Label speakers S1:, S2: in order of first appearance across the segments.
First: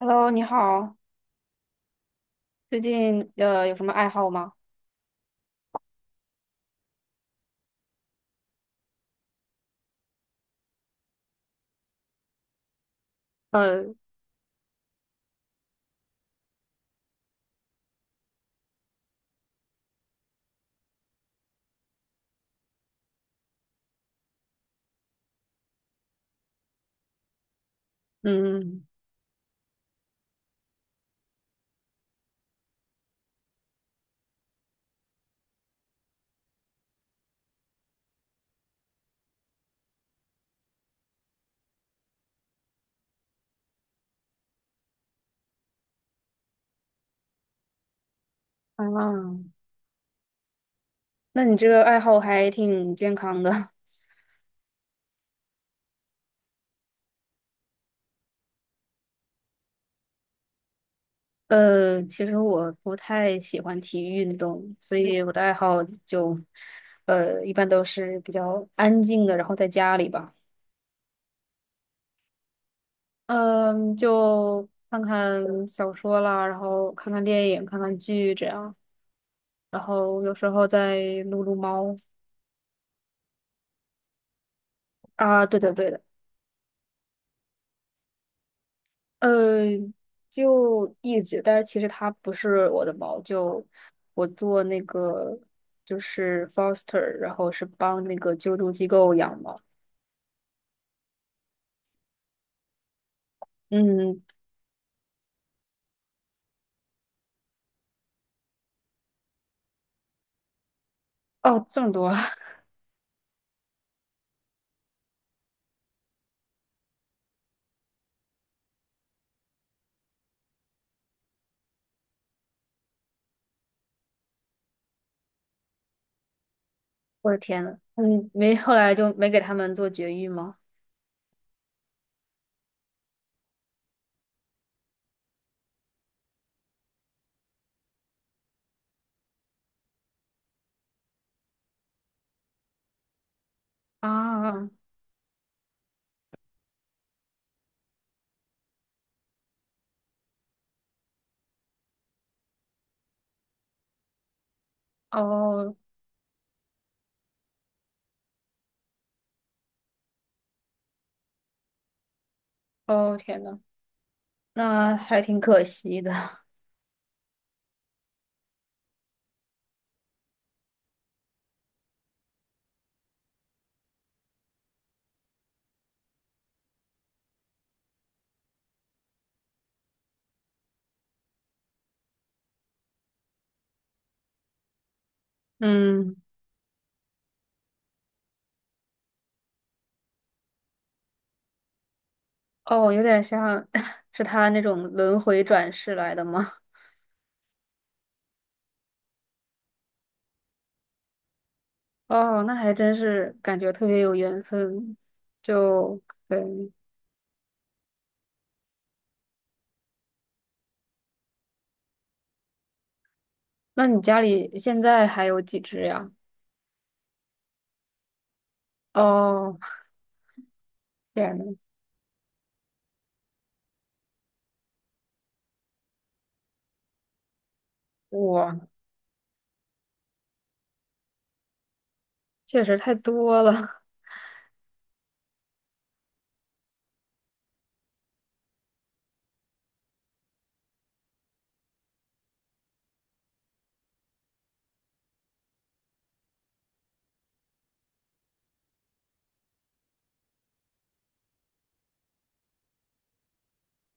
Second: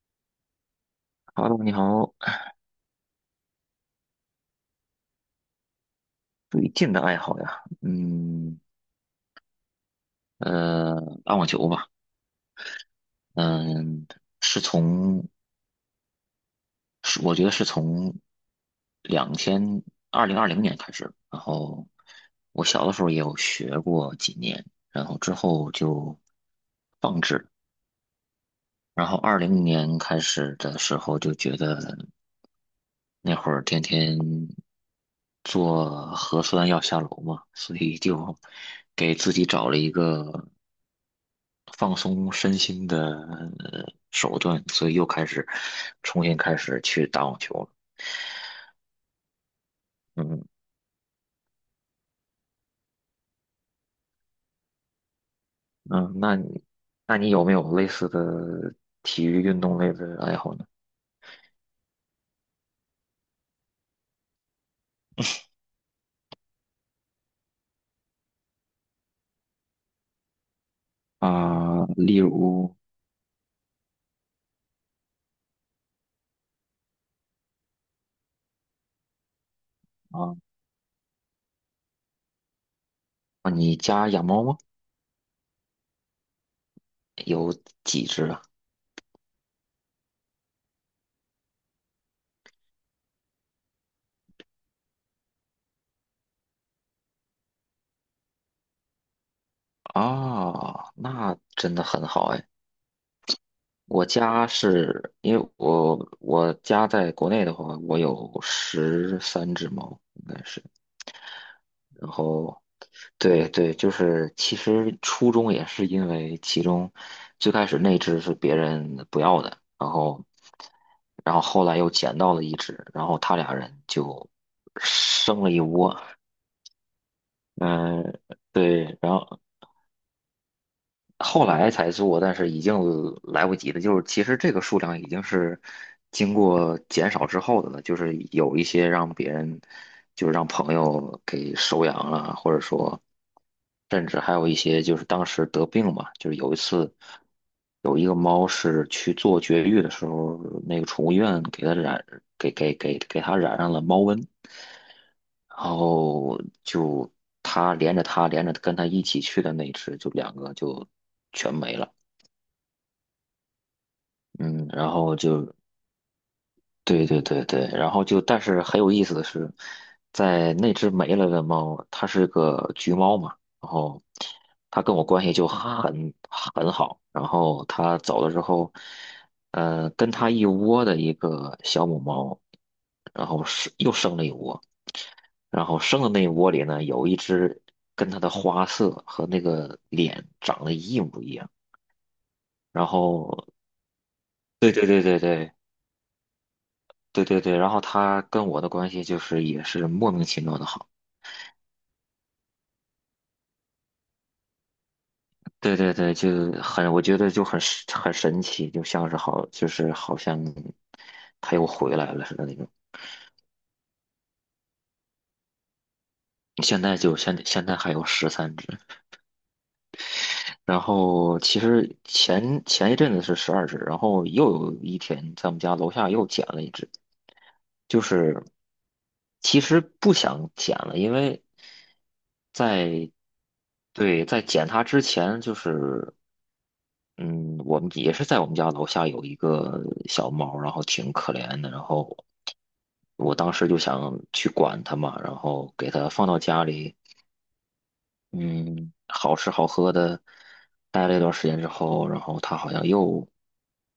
S1: Hello，你好，
S2: Hello，你好，
S1: 最近有什么爱好吗？
S2: 最近的爱好呀，呃，打网球吧，
S1: 呃，
S2: 嗯，是从，是我觉得是从两千2020年开始，然后我小的时候也有学过几年，然后之后就放置，
S1: 嗯，
S2: 然后二零年开始的时候就觉得那会儿天天做核酸要下楼嘛，所以就给自己找了一个，放松身心的呃手段，所以又开始重新开始去打网球了。
S1: 啊，
S2: 嗯
S1: 那你这个爱好还挺健康的。
S2: 嗯，那你那你有没有类似的体育运动类的爱好呢？
S1: 其实我不太喜欢体育运动，所以我的爱好就，一般都是比较安静的，然后在家里吧，
S2: 啊、例如，
S1: 嗯，就看看小说啦，然后看看电影，看看剧这样，然后有
S2: 啊
S1: 时候再撸撸猫
S2: 啊，你家养猫吗？
S1: 啊，对的对的，
S2: 有几只啊？
S1: 呃，就一直，但是其实它不是我的猫，就我做那个就是 foster，然后是帮那个救助机构养猫。
S2: 啊，那真的很好哎。我
S1: 嗯，
S2: 家是因为我家在国内的话，我有十三只猫，应该是。
S1: 哦，这么多啊，
S2: 对对，就是其实初衷也是因为其中最开始那只是别人不要的，然后后来又捡到了一只，然后他俩人就生了一窝，
S1: 我的天呐，
S2: 嗯，
S1: 嗯，没，后来
S2: 对，然
S1: 就没给
S2: 后
S1: 他们做绝育吗？
S2: 后来才做，但是已经来不及了。就是其实这个数量已经是经过减少之后的了，就是有一些让别人，就是让朋友给收养了，或者说，甚至还有一
S1: 啊，
S2: 些就是当时得病嘛，就是有一次有一个猫是去做绝育的时候，那个宠物医院给它染上了猫瘟，然
S1: 哦，
S2: 后就它连着跟它一起去的那只，就两个就。全没了。
S1: 哦，天呐，
S2: 嗯，然
S1: 那
S2: 后
S1: 还挺
S2: 就
S1: 可惜的。
S2: 对对对对，然后但是很有意思的是，在那只没了的猫，它是个橘猫嘛，然后它跟我关系就很好，然后它走了之后，跟它一窝的一个小母猫，然后是又生了一窝，然后生的
S1: 嗯，
S2: 那一窝里呢，有一只跟它的花色和那个脸长得一模一样，然
S1: 哦，有点
S2: 后
S1: 像 是他那
S2: 对
S1: 种
S2: 对对
S1: 轮
S2: 对
S1: 回
S2: 对。
S1: 转世来的吗？
S2: 对对对，然后他跟我的关系就是也是莫名其妙的好，
S1: 哦，那还真是感觉特别有缘分，
S2: 对对
S1: 就
S2: 对，
S1: 对。
S2: 我觉得就很神奇，就好像他又回来了似的那种。
S1: 那你家里现在还有几只呀？
S2: 现在现在还有十三只，
S1: 哦，
S2: 然
S1: 天
S2: 后
S1: 呐，
S2: 其实前一阵子是12只，然后又有一天在我们家楼下又捡了一只，就是
S1: 哇，
S2: 其实不想捡了，因为
S1: 确实太
S2: 在
S1: 多了
S2: 对，在捡它之前就是。嗯，我们也是在我们家楼下有一个小猫，然后挺可怜的，然后我当时就想去管它嘛，然后给它放到家里，嗯，好吃好喝的，待了一段时间之后，然后它好像又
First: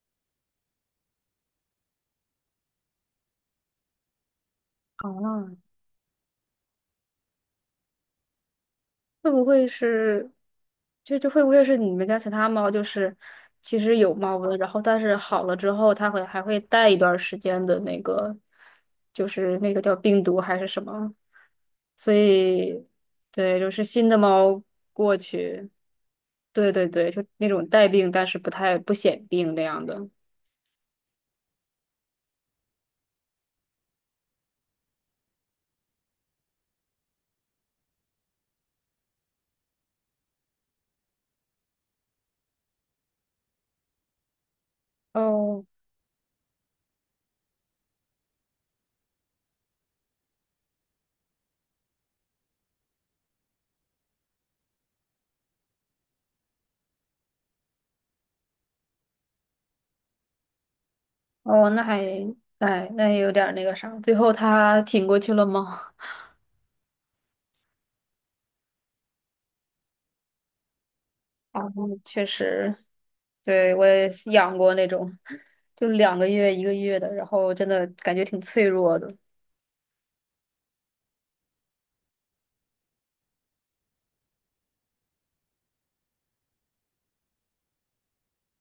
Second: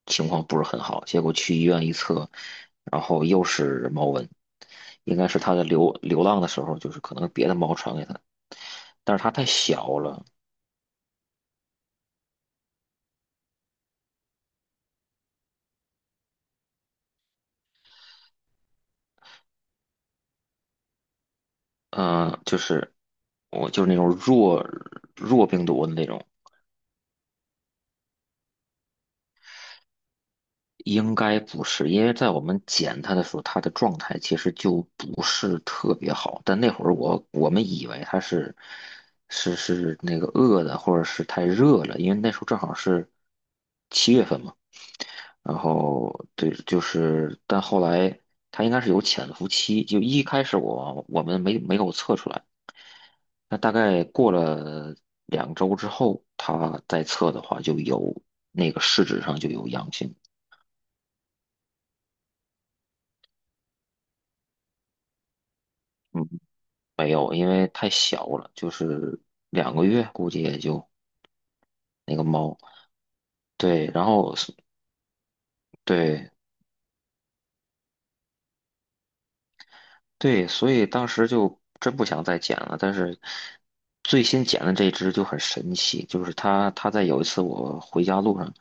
S2: 情况不是很好，结果去医院一测，然后又是猫瘟，应该是
S1: 啊！
S2: 它在流浪的时候，就是可能别的猫传给它，但是
S1: 会
S2: 它太
S1: 不会
S2: 小了，
S1: 是，这会不会是你们家其他猫？就是其实有猫瘟，然后但是好了之后，它会还会带一段时间的那个，就是那个叫病毒还是什么？所
S2: 就
S1: 以，
S2: 是
S1: 对，就
S2: 我就
S1: 是
S2: 是那
S1: 新
S2: 种
S1: 的猫
S2: 弱
S1: 过
S2: 弱病
S1: 去。
S2: 毒的那种，
S1: 对对对，就那种带病但是不太不显病那样的。
S2: 应该不是，因为在我们捡它的时候，它的状态其实就不是特别好。但那会儿我们以为它是那个饿的，或者是太热了，因为那时候正好是7月份嘛。然
S1: 哦
S2: 后对，就是，但后来它应该是有潜伏期，就一开始我们没有测出来，那大概过了2周之后，它再测的话就有那个试纸上就有阳性，
S1: 哦，那还哎，那也有点儿那个啥。最后他挺过去了吗？
S2: 嗯，没有，因为太小了，就是2个月估计也就
S1: 啊，
S2: 那个
S1: 确
S2: 猫，
S1: 实，对，我
S2: 对，然
S1: 也是
S2: 后
S1: 养过那种，就两个
S2: 对，
S1: 月、一个月的，然后真的感觉挺脆弱的。
S2: 对，所以当时就真不想再捡了。但是最新捡的这只就很神奇，就是它在有一次我回家路上，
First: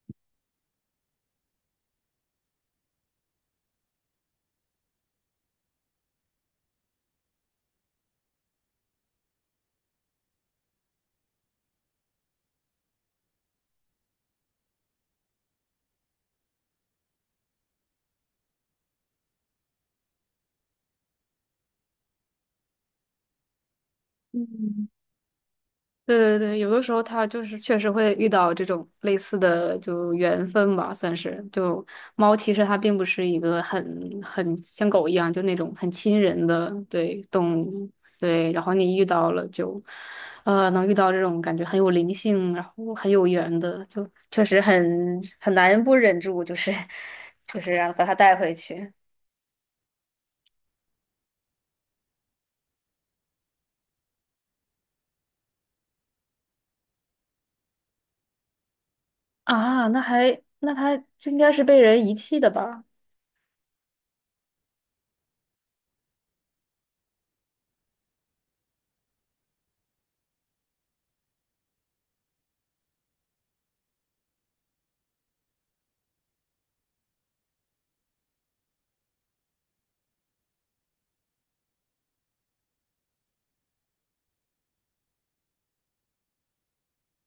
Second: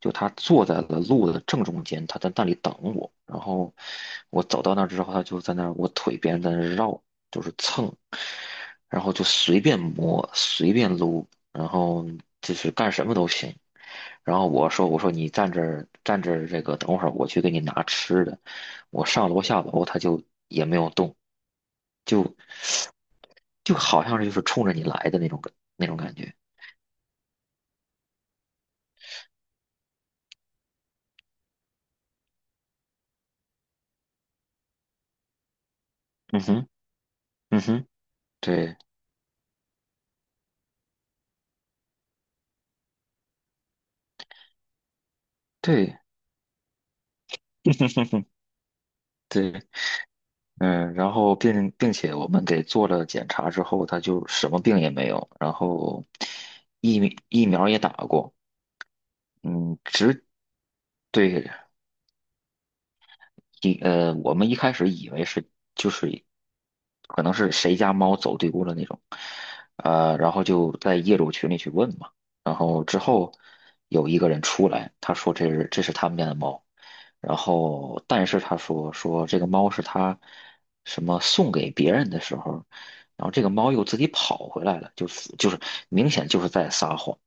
S2: 就它坐在了路的正中间，它在那里等我。然后我走到那儿之后，它就在那儿我腿边在那儿绕，就是蹭，然后就随便摸，随便撸，然后就是干什么都行。然后我说：“我说你站这儿站这儿，这个等会儿我去给你拿吃的。”我上楼下楼，他就也没有动，就就好像冲着你
S1: 嗯。
S2: 来的那种感那种感
S1: 对
S2: 觉。
S1: 对对，有的时候它就是确实会遇到这种类似的就缘分吧，算是。就猫其实它并不是一个很像狗一样就那种很亲
S2: 嗯
S1: 人
S2: 哼，
S1: 的对
S2: 嗯
S1: 动
S2: 哼，
S1: 物，对。然后
S2: 对
S1: 你遇到了就，能遇到这种感觉很有灵性，然后很有缘的，就确实很难不
S2: 对，
S1: 忍住，就是 就是让把它带 回去
S2: 对，嗯，然后并且我们给做了检查之后，他就什么病也没有，然后疫苗也打过，嗯，
S1: 啊。那
S2: 只
S1: 还那它就应
S2: 对，
S1: 该是被人遗弃的吧？
S2: 我们一开始以为是就是可能是谁家猫走丢了那种，然后就在业主群里去问嘛，然后之后有一个人出来，他说这是他们家的猫，然后但是他说这个猫是他什么送给别人的时候，然后这个猫又自己跑回来了，就是明显就是在撒谎。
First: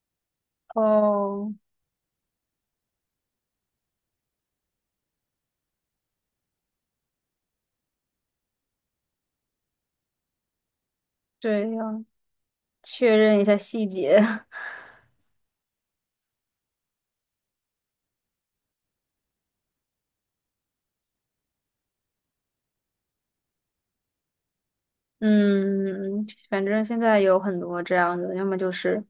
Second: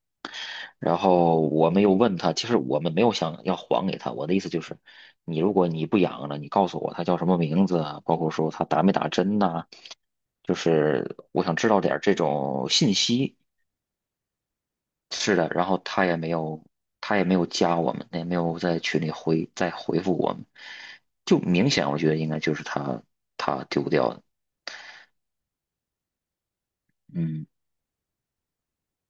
S2: 然后
S1: 哦，
S2: 我没有问他，其实我们没有想要还给他。我的意思就是，你如果你不养了，你告诉我他叫什么名字啊，包括说他打没打针呐、就是我想知
S1: 对
S2: 道点儿
S1: 呀、
S2: 这种信
S1: 确
S2: 息。
S1: 认一下细节。
S2: 是的，然后他也没有，加我们，也没有在群里再回复我们，就明显我觉得应该就是他丢掉的。
S1: 嗯，反正现在有
S2: 嗯，
S1: 很多这样的，要么就是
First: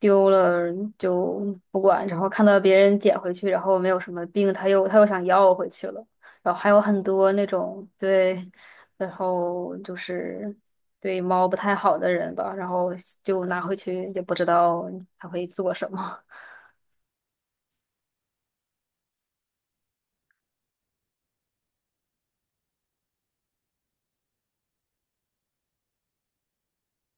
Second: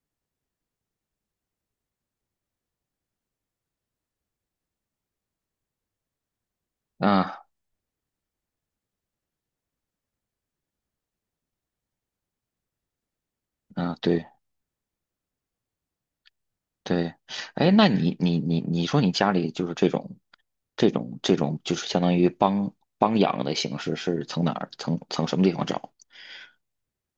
S1: 丢了就不管，然后看到别人捡回去，然后没有什么病，他又想要回去了，然后还有很多
S2: 啊
S1: 那种对，然后就是对猫不太好的人吧，然后就拿回
S2: 啊，
S1: 去也
S2: 对，
S1: 不知道他会做什么。
S2: 对，哎，那你说你家里就是这种，这种就是相当于帮养的形式是从哪儿从从什么地方找？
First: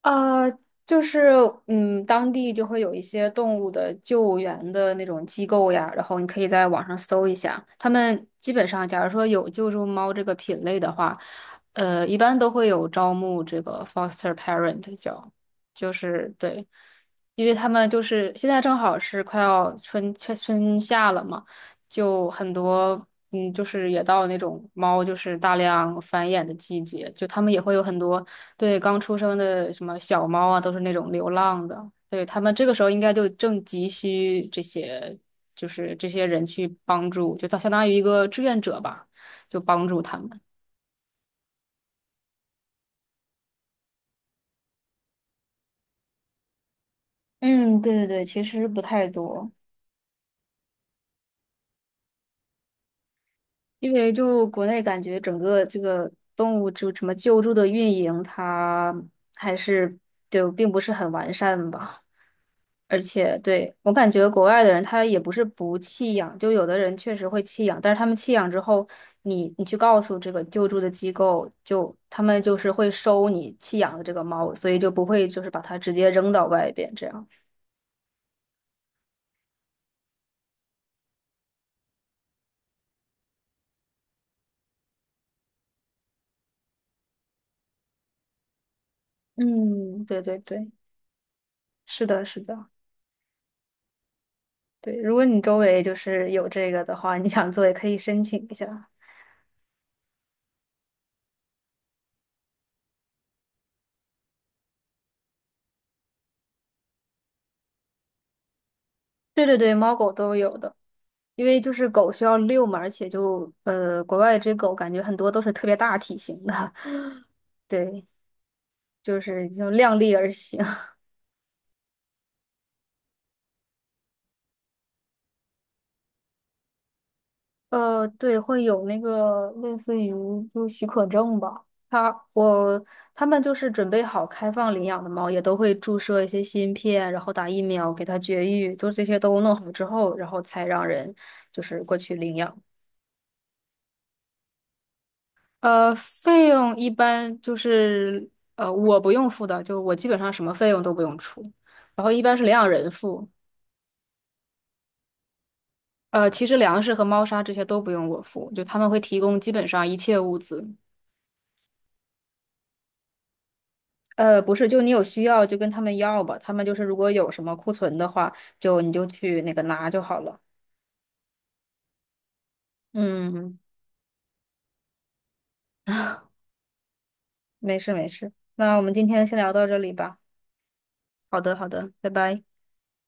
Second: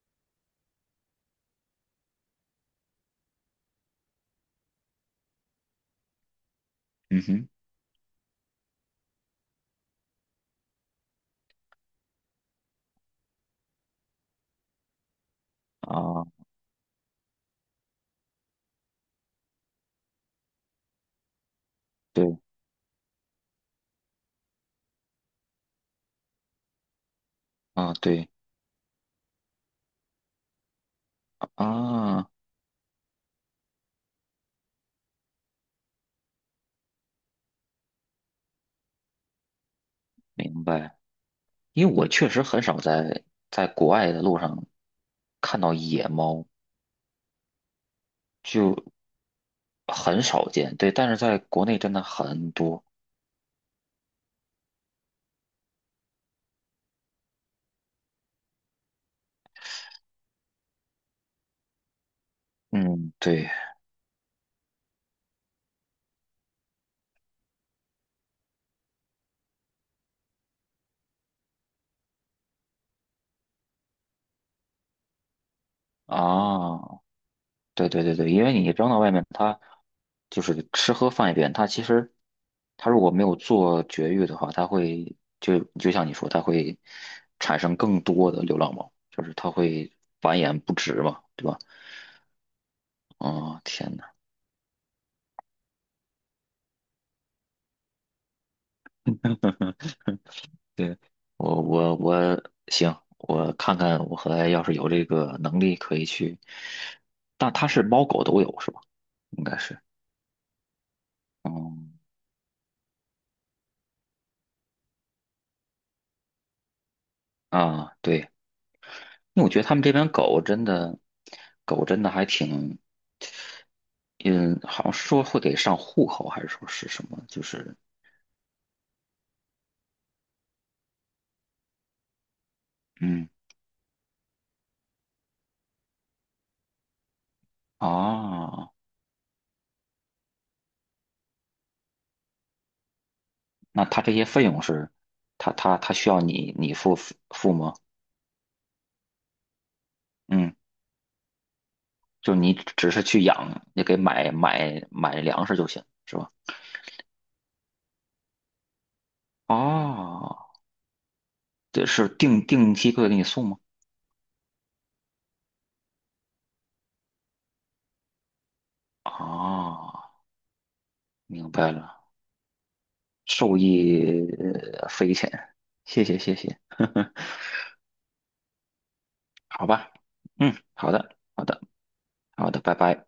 S1: 呃，就是嗯，当地就会有一些动物的救援的那种机构呀，然后你可以在网上
S2: 嗯
S1: 搜一
S2: 哼，
S1: 下，他们基本上，假如说有救助猫这个品类的话，一般都会有招募这个 foster parent 叫，就
S2: 啊，
S1: 是对，因为他们就是现在正好是快要春夏了嘛，就
S2: 对
S1: 很多。嗯，就是也到那种猫就是大量繁衍的季节，就他们也会有
S2: 啊
S1: 很多
S2: 对
S1: 对，刚出生的什么小猫啊，都是那种流浪的。对，
S2: 啊，
S1: 他们这个时候应该就正急需这些，就是这些人去帮助，就相当于一个志愿者吧，就帮助他们。
S2: 明白。因为我确实很少在国外的路上看到野猫，
S1: 嗯，对对对，其实
S2: 就
S1: 不太多。
S2: 很少见。对，但是在国内真的很多。
S1: 因为就国内感觉整个这个动物就什么救助的运营，它还是就并不是很完善吧。而
S2: 嗯，
S1: 且
S2: 对
S1: 对，我感觉国外的人他也不是不弃养，就有的人确实会弃养，但是他们弃养之后，你去告诉这个救助的机构，就他们就是会收你弃养的这个猫，所以就不会就是把它直接扔到外
S2: 啊，
S1: 边这样。
S2: 对对对对，因为你扔到外面，它就是吃喝放一边，它其实它如果没有做绝育的话，它会就像你说，它会产生更多的流浪猫，就是它会
S1: 嗯，对对
S2: 繁衍
S1: 对，
S2: 不止嘛，对吧？
S1: 是的，是的，
S2: 哦，天呐
S1: 对。如果你周围就是有这个的话，你想做也可以申请一下。
S2: 对，我我我行，我看看我和来要是有这个能力可以去，但它是猫狗都有是吧？应
S1: 对对
S2: 该
S1: 对，
S2: 是，
S1: 猫狗都有的，因为就是
S2: 嗯
S1: 狗需要遛嘛，而且就国外这狗感觉很多都是特别大体型的，
S2: 啊，
S1: 对。
S2: 对。
S1: 就
S2: 因为
S1: 是
S2: 我觉得
S1: 就
S2: 他们这
S1: 量
S2: 边
S1: 力而
S2: 狗
S1: 行。
S2: 真的，还挺，嗯，好像说会给上户口，还是说是什么？就是，
S1: 对，会有那个类似于就是许可证吧。他我他
S2: 嗯，
S1: 们就是准备好开放领养的猫，也都会注射一些芯片，然后打疫苗给它绝
S2: 啊，
S1: 育，就这些都弄好之后，然后才让人就是过去领养。
S2: 那他这些费用是，他需要
S1: 费
S2: 你你
S1: 用一
S2: 付
S1: 般
S2: 付
S1: 就
S2: 吗？
S1: 是我不用付的，就我基本上什
S2: 嗯，
S1: 么费用都不用出，然后一
S2: 就
S1: 般是领
S2: 你
S1: 养人
S2: 只是去
S1: 付。
S2: 养，也给买粮食就行，是吧？
S1: 其实粮食和猫砂这些都不用我付，就他们会提供基本上一切物
S2: 哦，
S1: 资。
S2: 这是定期会给你送吗？
S1: 不是，就你有需要就跟他们要吧，他们就是如果有什么库存的话，就你就去那个拿
S2: 啊，
S1: 就好了。
S2: 明白了，受
S1: 嗯，
S2: 益匪浅，谢谢谢谢。
S1: 没事没事，那我们今天先聊
S2: 好
S1: 到这
S2: 吧，
S1: 里吧。
S2: 嗯，好的，
S1: 好
S2: 好
S1: 的
S2: 的，
S1: 好的，拜拜。
S2: 好的，拜拜。